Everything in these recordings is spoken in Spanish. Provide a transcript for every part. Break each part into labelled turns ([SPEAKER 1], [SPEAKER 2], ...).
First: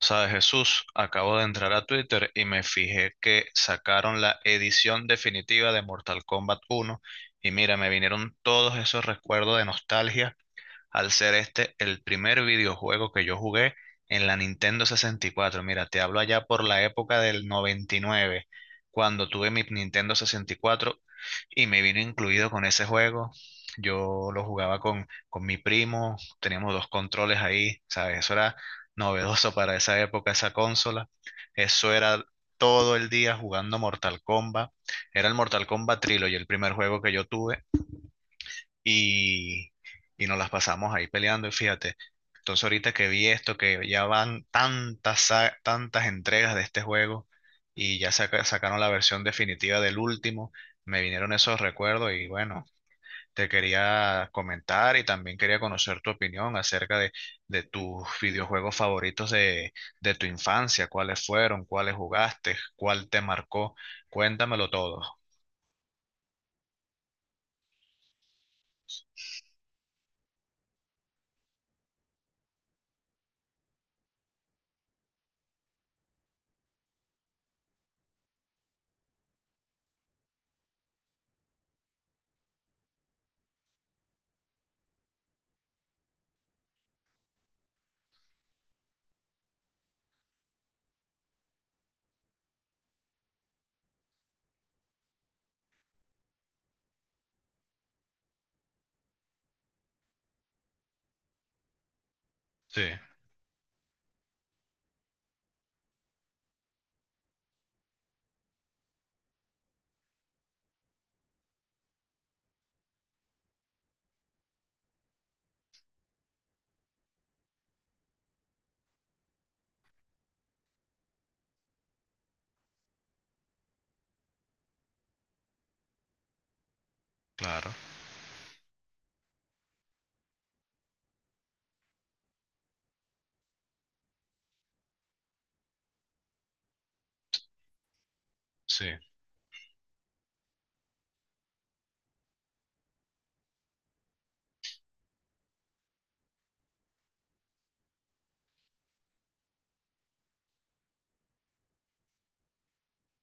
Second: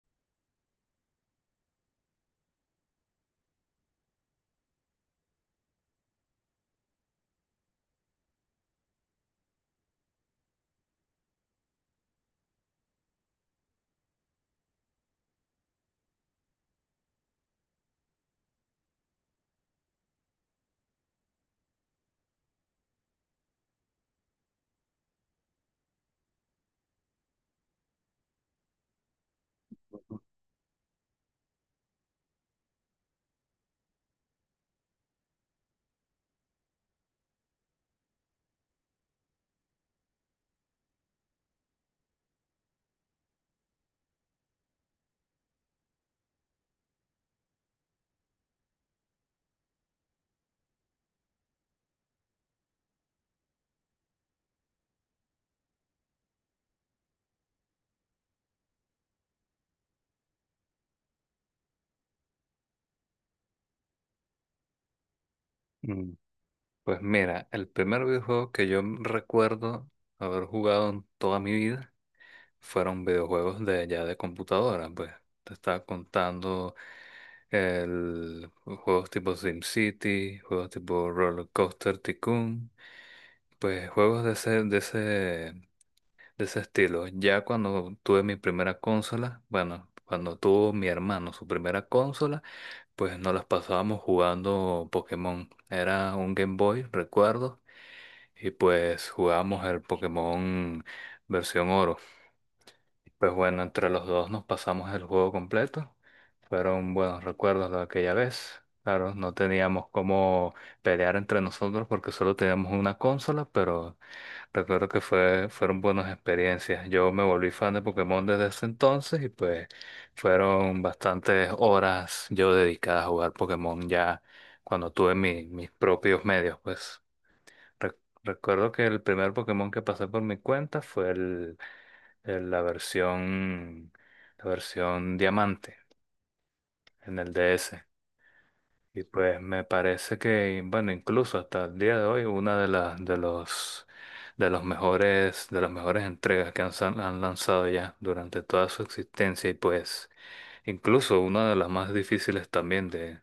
[SPEAKER 1] Sabes, Jesús, acabo de entrar a Twitter y me fijé que sacaron la edición definitiva de Mortal Kombat 1 y mira, me vinieron todos esos recuerdos de nostalgia al ser este el primer videojuego que yo jugué en la Nintendo 64. Mira, te hablo allá por la época del 99, cuando tuve mi Nintendo 64 y me vino incluido con ese juego. Yo lo jugaba con mi primo, teníamos dos controles ahí, ¿sabes? Eso era novedoso para esa época, esa consola. Eso era todo el día jugando Mortal Kombat. Era el Mortal Kombat Trilogy, el primer juego que yo tuve y, y nos las pasamos ahí peleando y fíjate. Entonces ahorita que vi esto, que ya van tantas entregas de este juego y ya sacaron la versión definitiva del último, me vinieron esos recuerdos y bueno, te quería comentar y también quería conocer tu opinión acerca de tus videojuegos favoritos de tu infancia, cuáles fueron, cuáles jugaste, cuál te marcó. Cuéntamelo todo.
[SPEAKER 2] Mm, Pues mira, el primer videojuego que yo recuerdo haber jugado en toda mi vida fueron videojuegos de ya de computadora, pues te estaba contando el juegos tipo SimCity, juegos tipo Roller Coaster Tycoon, pues juegos de ese estilo. Ya cuando tuve mi primera consola, bueno, cuando tuvo mi hermano su primera consola, pues nos las pasábamos jugando Pokémon. Era un Game Boy, recuerdo, y pues jugamos el Pokémon versión oro.
[SPEAKER 1] Sí,
[SPEAKER 2] Pues bueno, entre los dos nos pasamos el juego completo. Fueron buenos recuerdos de aquella vez. Claro, no teníamos cómo pelear entre nosotros porque solo teníamos una consola, pero recuerdo que fueron buenas experiencias. Yo me volví fan de Pokémon desde ese entonces y pues fueron bastantes horas yo dedicadas a jugar Pokémon ya cuando tuve mis propios medios, pues.
[SPEAKER 1] claro,
[SPEAKER 2] Re- Recuerdo que el primer Pokémon que pasé por mi cuenta fue el- la versión, la versión diamante en el DS.
[SPEAKER 1] sí.
[SPEAKER 2] Y pues me parece que, bueno, incluso hasta el día de hoy, una de las de las mejores entregas que han lanzado ya durante toda su existencia. Y pues incluso una de las más difíciles también,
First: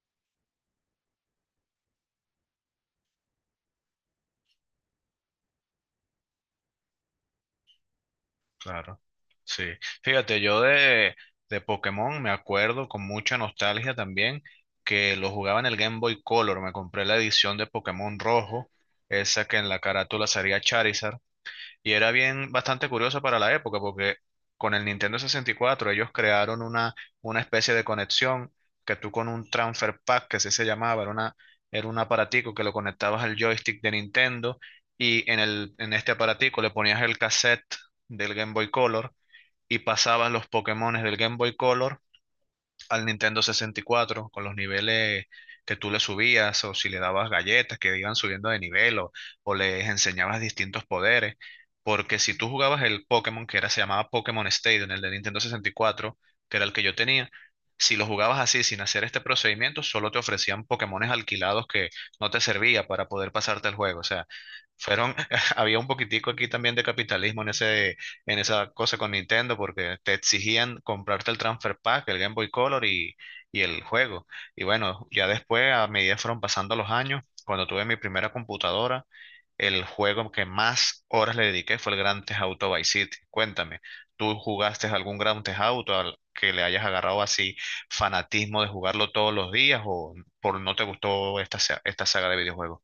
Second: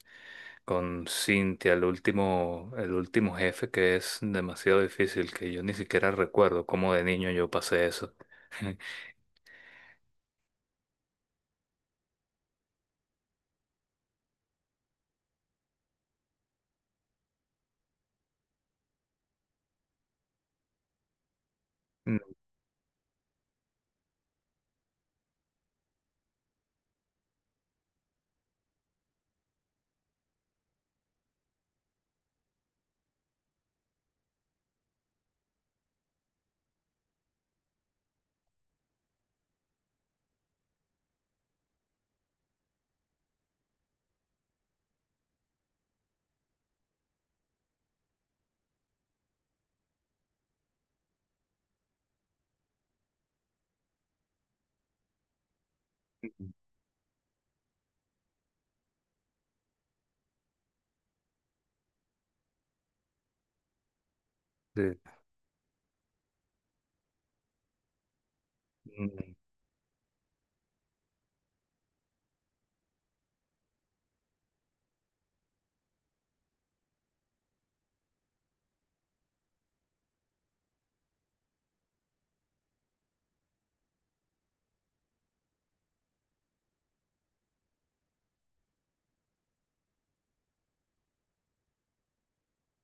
[SPEAKER 2] con Cintia, el último jefe, que es demasiado difícil, que yo ni siquiera recuerdo cómo de niño yo pasé eso.
[SPEAKER 1] Claro, sí. Fíjate, yo de Pokémon me acuerdo con mucha nostalgia también, que lo jugaba en el Game Boy Color. Me compré la edición de Pokémon Rojo, esa que en la carátula salía Charizard. Y era
[SPEAKER 2] Mm,
[SPEAKER 1] bien bastante curioso para la época, porque con el Nintendo 64 ellos crearon una especie de conexión, que tú con un transfer pack, que así se llamaba, era era un aparatico que lo conectabas al joystick de Nintendo, y en en este aparatico le ponías el cassette del Game Boy Color y pasabas los Pokémones del Game Boy Color al Nintendo 64 con los niveles que tú le subías, o si le dabas galletas que iban subiendo de nivel, o les enseñabas distintos poderes. Porque si tú jugabas el Pokémon, que era, se llamaba Pokémon Stadium, el de Nintendo 64, que era el que yo tenía, si lo jugabas así sin hacer este procedimiento, solo te ofrecían Pokémones alquilados que no te servía para poder pasarte el juego. O sea,
[SPEAKER 2] de-
[SPEAKER 1] fueron, había un poquitico aquí también de capitalismo en ese, en esa cosa con
[SPEAKER 2] mm,
[SPEAKER 1] Nintendo, porque te exigían comprarte el Transfer Pack, el Game Boy Color y el juego. Y bueno, ya después, a medida que fueron pasando los años, cuando tuve mi primera computadora, el juego que más horas le dediqué fue el Grand Theft Auto Vice City. Cuéntame, ¿tú jugaste algún Grand Theft Auto al que le hayas agarrado así fanatismo de jugarlo todos los días, o por no te gustó esta saga de videojuegos?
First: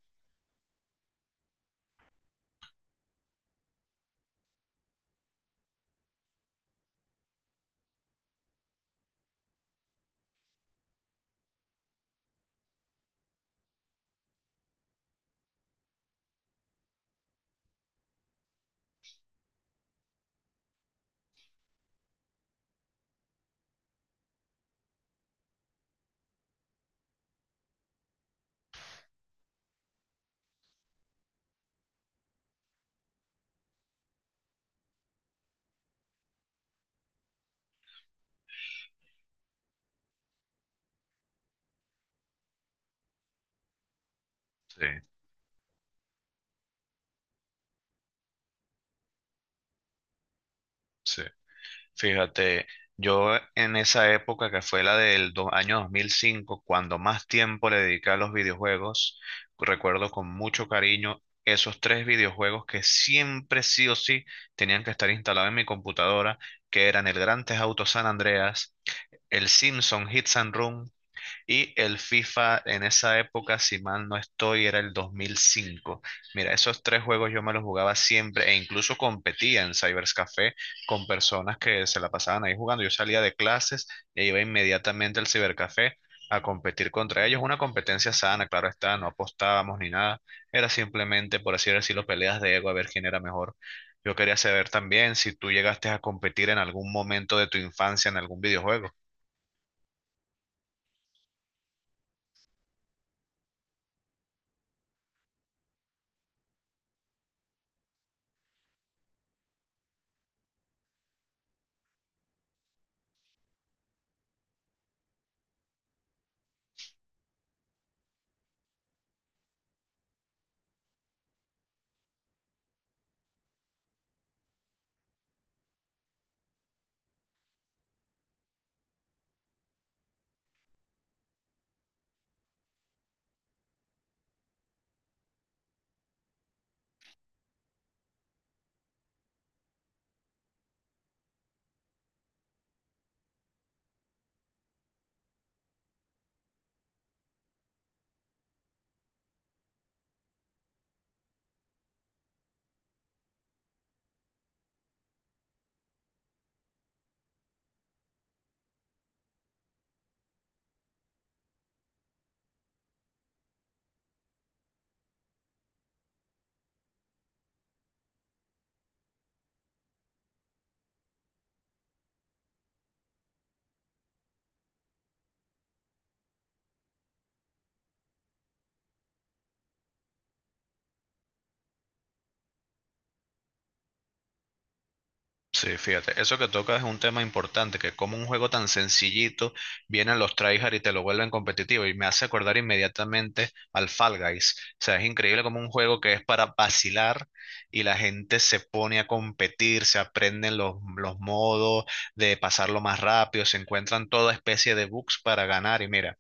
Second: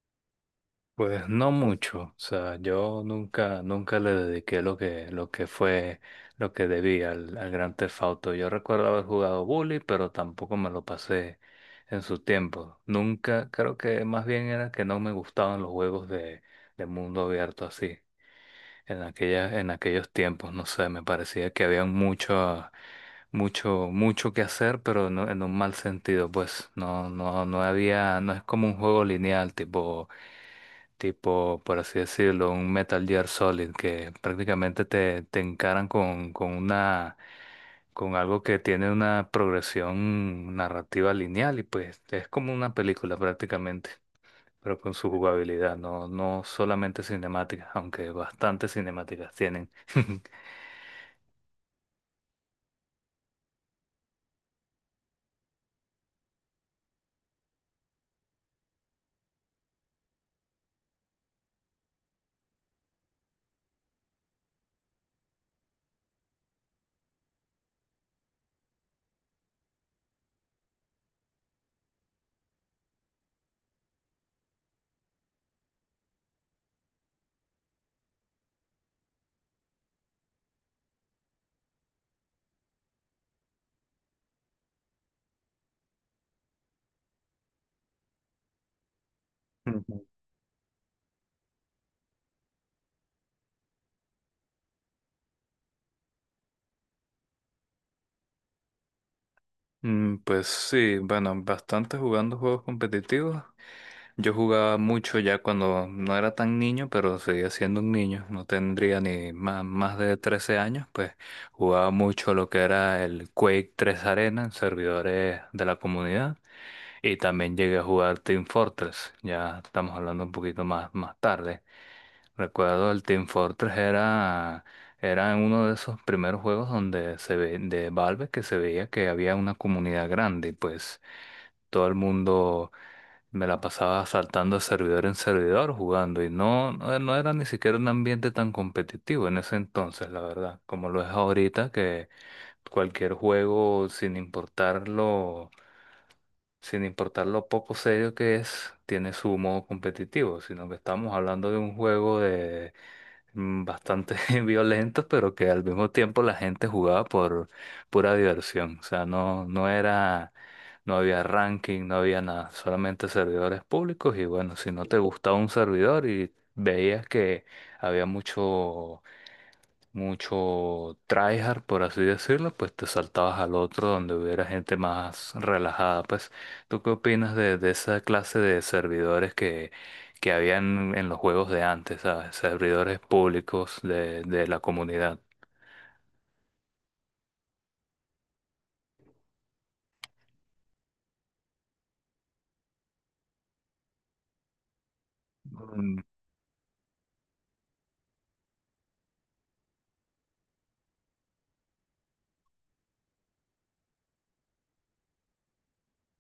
[SPEAKER 2] Pues no mucho, o sea, yo nunca le dediqué lo que debía al, al Grand Theft Auto. Yo recuerdo haber jugado Bully, pero tampoco me lo pasé en su tiempo. Nunca, creo que más bien era que no me gustaban los juegos de mundo abierto así. En aquellos tiempos, no sé, me parecía que había mucho, mucho, mucho que hacer, pero no, en un mal sentido, pues no, no, no había, no es como un juego lineal, tipo, por así decirlo, un Metal Gear Solid, que prácticamente te encaran con algo que tiene una progresión narrativa lineal, y pues es como una película prácticamente, pero
[SPEAKER 1] Sí,
[SPEAKER 2] con su jugabilidad, no, no solamente cinemáticas, aunque bastantes cinemáticas tienen.
[SPEAKER 1] sí. Fíjate, yo en esa época que fue la del año 2005, cuando más tiempo le dediqué a los videojuegos, recuerdo con mucho cariño esos tres videojuegos que siempre sí o sí tenían que estar instalados en mi computadora, que eran el Grand Theft Auto San Andreas, el Simpson Hits and Run y el FIFA, en esa época, si mal no estoy, era el 2005. Mira, esos tres juegos yo me los jugaba siempre, e incluso competía en Cybers Café con personas que se la pasaban ahí jugando. Yo salía de clases e iba inmediatamente al Cibercafé a competir contra ellos. Una competencia sana, claro está, no apostábamos ni
[SPEAKER 2] Ujú.
[SPEAKER 1] nada. Era simplemente, por así decirlo, peleas de ego a ver quién era mejor. Yo quería saber también si tú llegaste a competir en algún momento de tu infancia en algún videojuego.
[SPEAKER 2] Pues sí, bueno, bastante jugando juegos competitivos. Yo jugaba mucho ya cuando no era tan niño, pero seguía siendo un niño. No tendría ni más de 13 años, pues jugaba mucho lo que era el Quake 3 Arena en servidores de la comunidad. Y también llegué a jugar Team Fortress. Ya estamos hablando un poquito más tarde. Recuerdo, el Team Fortress era uno de esos primeros juegos donde de Valve, que se veía que había una comunidad grande, y pues todo el mundo me la pasaba saltando de servidor en servidor jugando, y no, no era ni siquiera un ambiente tan competitivo en ese entonces, la verdad, como lo es ahorita, que cualquier juego, sin importar lo poco serio que es, tiene su modo competitivo, sino que estamos hablando de un juego de bastante violento, pero que al mismo tiempo la gente jugaba por pura diversión. O sea, no, no había ranking, no había nada, solamente servidores públicos, y bueno, si no te gustaba un servidor y veías que había mucho mucho tryhard, por así decirlo, pues te saltabas al otro donde hubiera gente más relajada. Pues, ¿tú qué opinas de esa clase de servidores que habían en los juegos de antes, ¿sabes? Servidores públicos de la comunidad.
[SPEAKER 1] Sí, fíjate, eso que tocas es un tema importante, que como un juego tan sencillito vienen los tryhard y te lo vuelven competitivo, y me hace acordar inmediatamente al Fall Guys. O sea, es increíble como un juego
[SPEAKER 2] Mm,
[SPEAKER 1] que es para vacilar y la gente se pone a competir, se aprenden los modos de pasarlo más rápido, se encuentran toda especie de bugs para ganar, y mira.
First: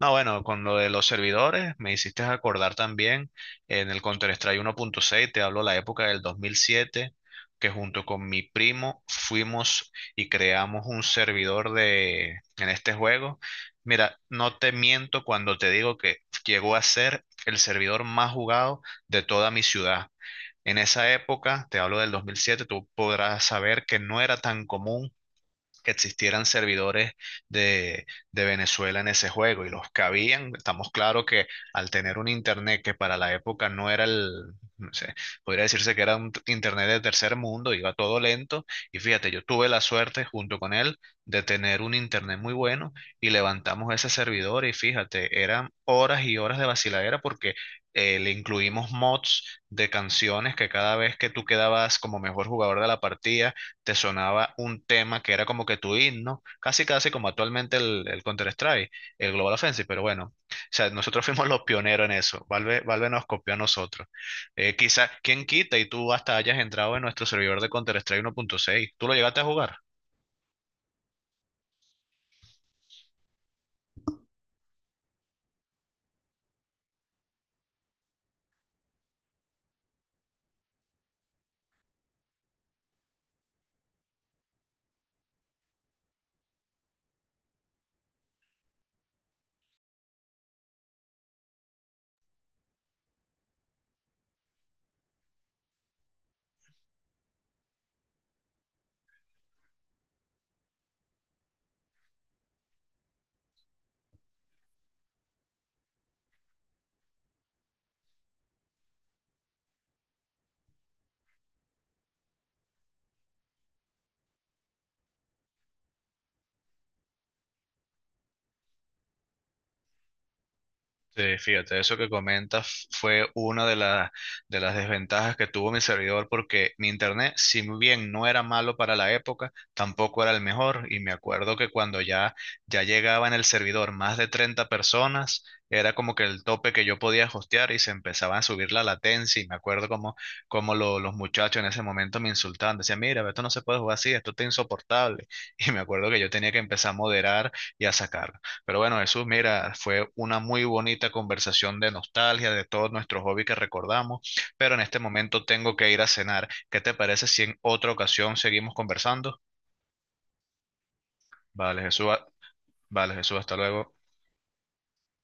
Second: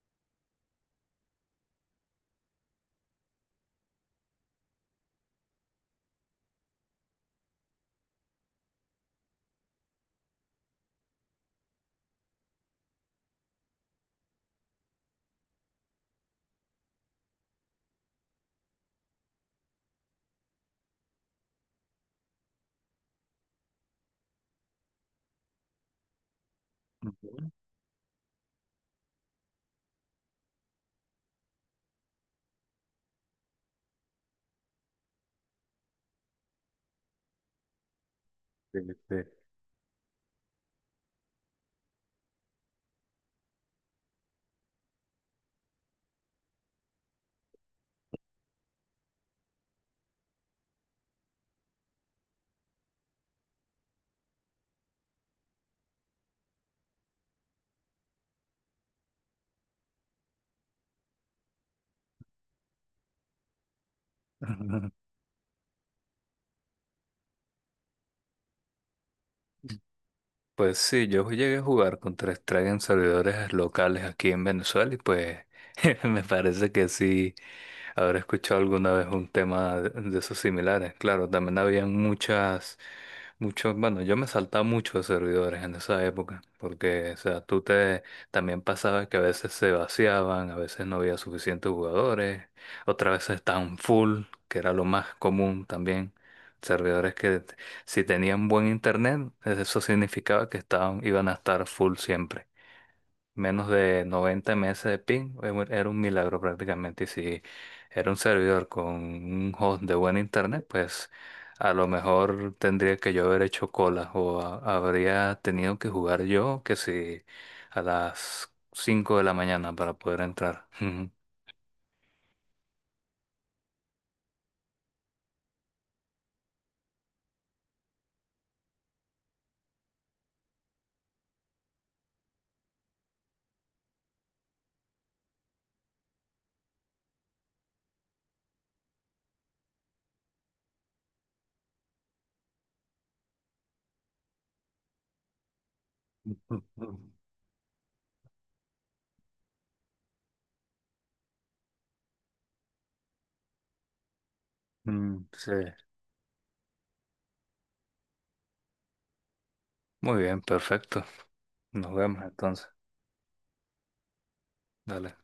[SPEAKER 1] No, bueno, con lo de los servidores me hiciste acordar también en el Counter-Strike 1.6, te hablo la época del 2007, que junto con mi primo fuimos y creamos un servidor de en este juego. Mira, no te miento cuando te digo que llegó a ser el servidor más jugado de toda mi ciudad. En esa época, te hablo del 2007, tú podrás saber que no era tan común que existieran servidores
[SPEAKER 2] ujú.
[SPEAKER 1] de, de Venezuela en ese juego, y los que habían, estamos claro que, al tener un internet que para la época no era el, no sé, podría decirse que era un internet de tercer mundo, iba todo lento.
[SPEAKER 2] Sí,
[SPEAKER 1] Y
[SPEAKER 2] sí.
[SPEAKER 1] fíjate, yo tuve la suerte junto con él de tener un internet muy bueno, y levantamos ese servidor y fíjate, eran horas y horas de vaciladera porque le incluimos mods de canciones, que cada vez que tú quedabas como mejor jugador de la partida, te sonaba un tema que era como que tu himno, casi casi como actualmente el, Counter-Strike, el Global Offensive, pero bueno, o sea, nosotros fuimos los pioneros en eso, Valve nos copió a nosotros. Eh, quizá, ¿quién quita y tú hasta hayas entrado en nuestro servidor de Counter-Strike 1.6? ¿Tú lo llegaste a jugar?
[SPEAKER 2] Pues sí, yo llegué a jugar contra strike en servidores locales aquí en Venezuela, y pues me parece que sí habré escuchado alguna vez un tema de esos similares. Claro, también habían bueno, yo me saltaba muchos servidores en esa época porque, o sea, también pasaba que a veces se vaciaban, a veces no había suficientes jugadores, otras veces estaban full, que era lo más común también, servidores que si tenían buen internet, eso significaba que iban a estar full siempre. Menos de 90 ms de ping era un milagro prácticamente. Y si era un servidor con un host de buen internet, pues a lo mejor tendría que yo haber hecho cola, o habría tenido que jugar yo, que si a las 5 de la mañana, para poder entrar.
[SPEAKER 1] Sí, fíjate, eso que comentas fue una de las desventajas que tuvo mi servidor, porque mi internet, si bien no era malo para la época, tampoco era el mejor. Y me acuerdo que cuando ya llegaba en el servidor más de 30 personas, era como que el tope que yo podía hostear, y se empezaba a subir la latencia. Y me acuerdo como los muchachos en ese momento me insultaban, decían, mira, esto no se puede jugar así, esto está insoportable. Y me acuerdo que yo tenía que empezar a moderar y a sacar. Pero bueno, Jesús, mira, fue una muy bonita conversación de nostalgia, de todos nuestros hobbies que recordamos, pero en este
[SPEAKER 2] Mm,
[SPEAKER 1] momento
[SPEAKER 2] sí.
[SPEAKER 1] tengo que ir a cenar. ¿Qué te parece si en otra ocasión seguimos conversando?
[SPEAKER 2] Muy bien, perfecto.
[SPEAKER 1] Vale,
[SPEAKER 2] Nos
[SPEAKER 1] Jesús,
[SPEAKER 2] vemos entonces.
[SPEAKER 1] hasta luego.
[SPEAKER 2] Dale.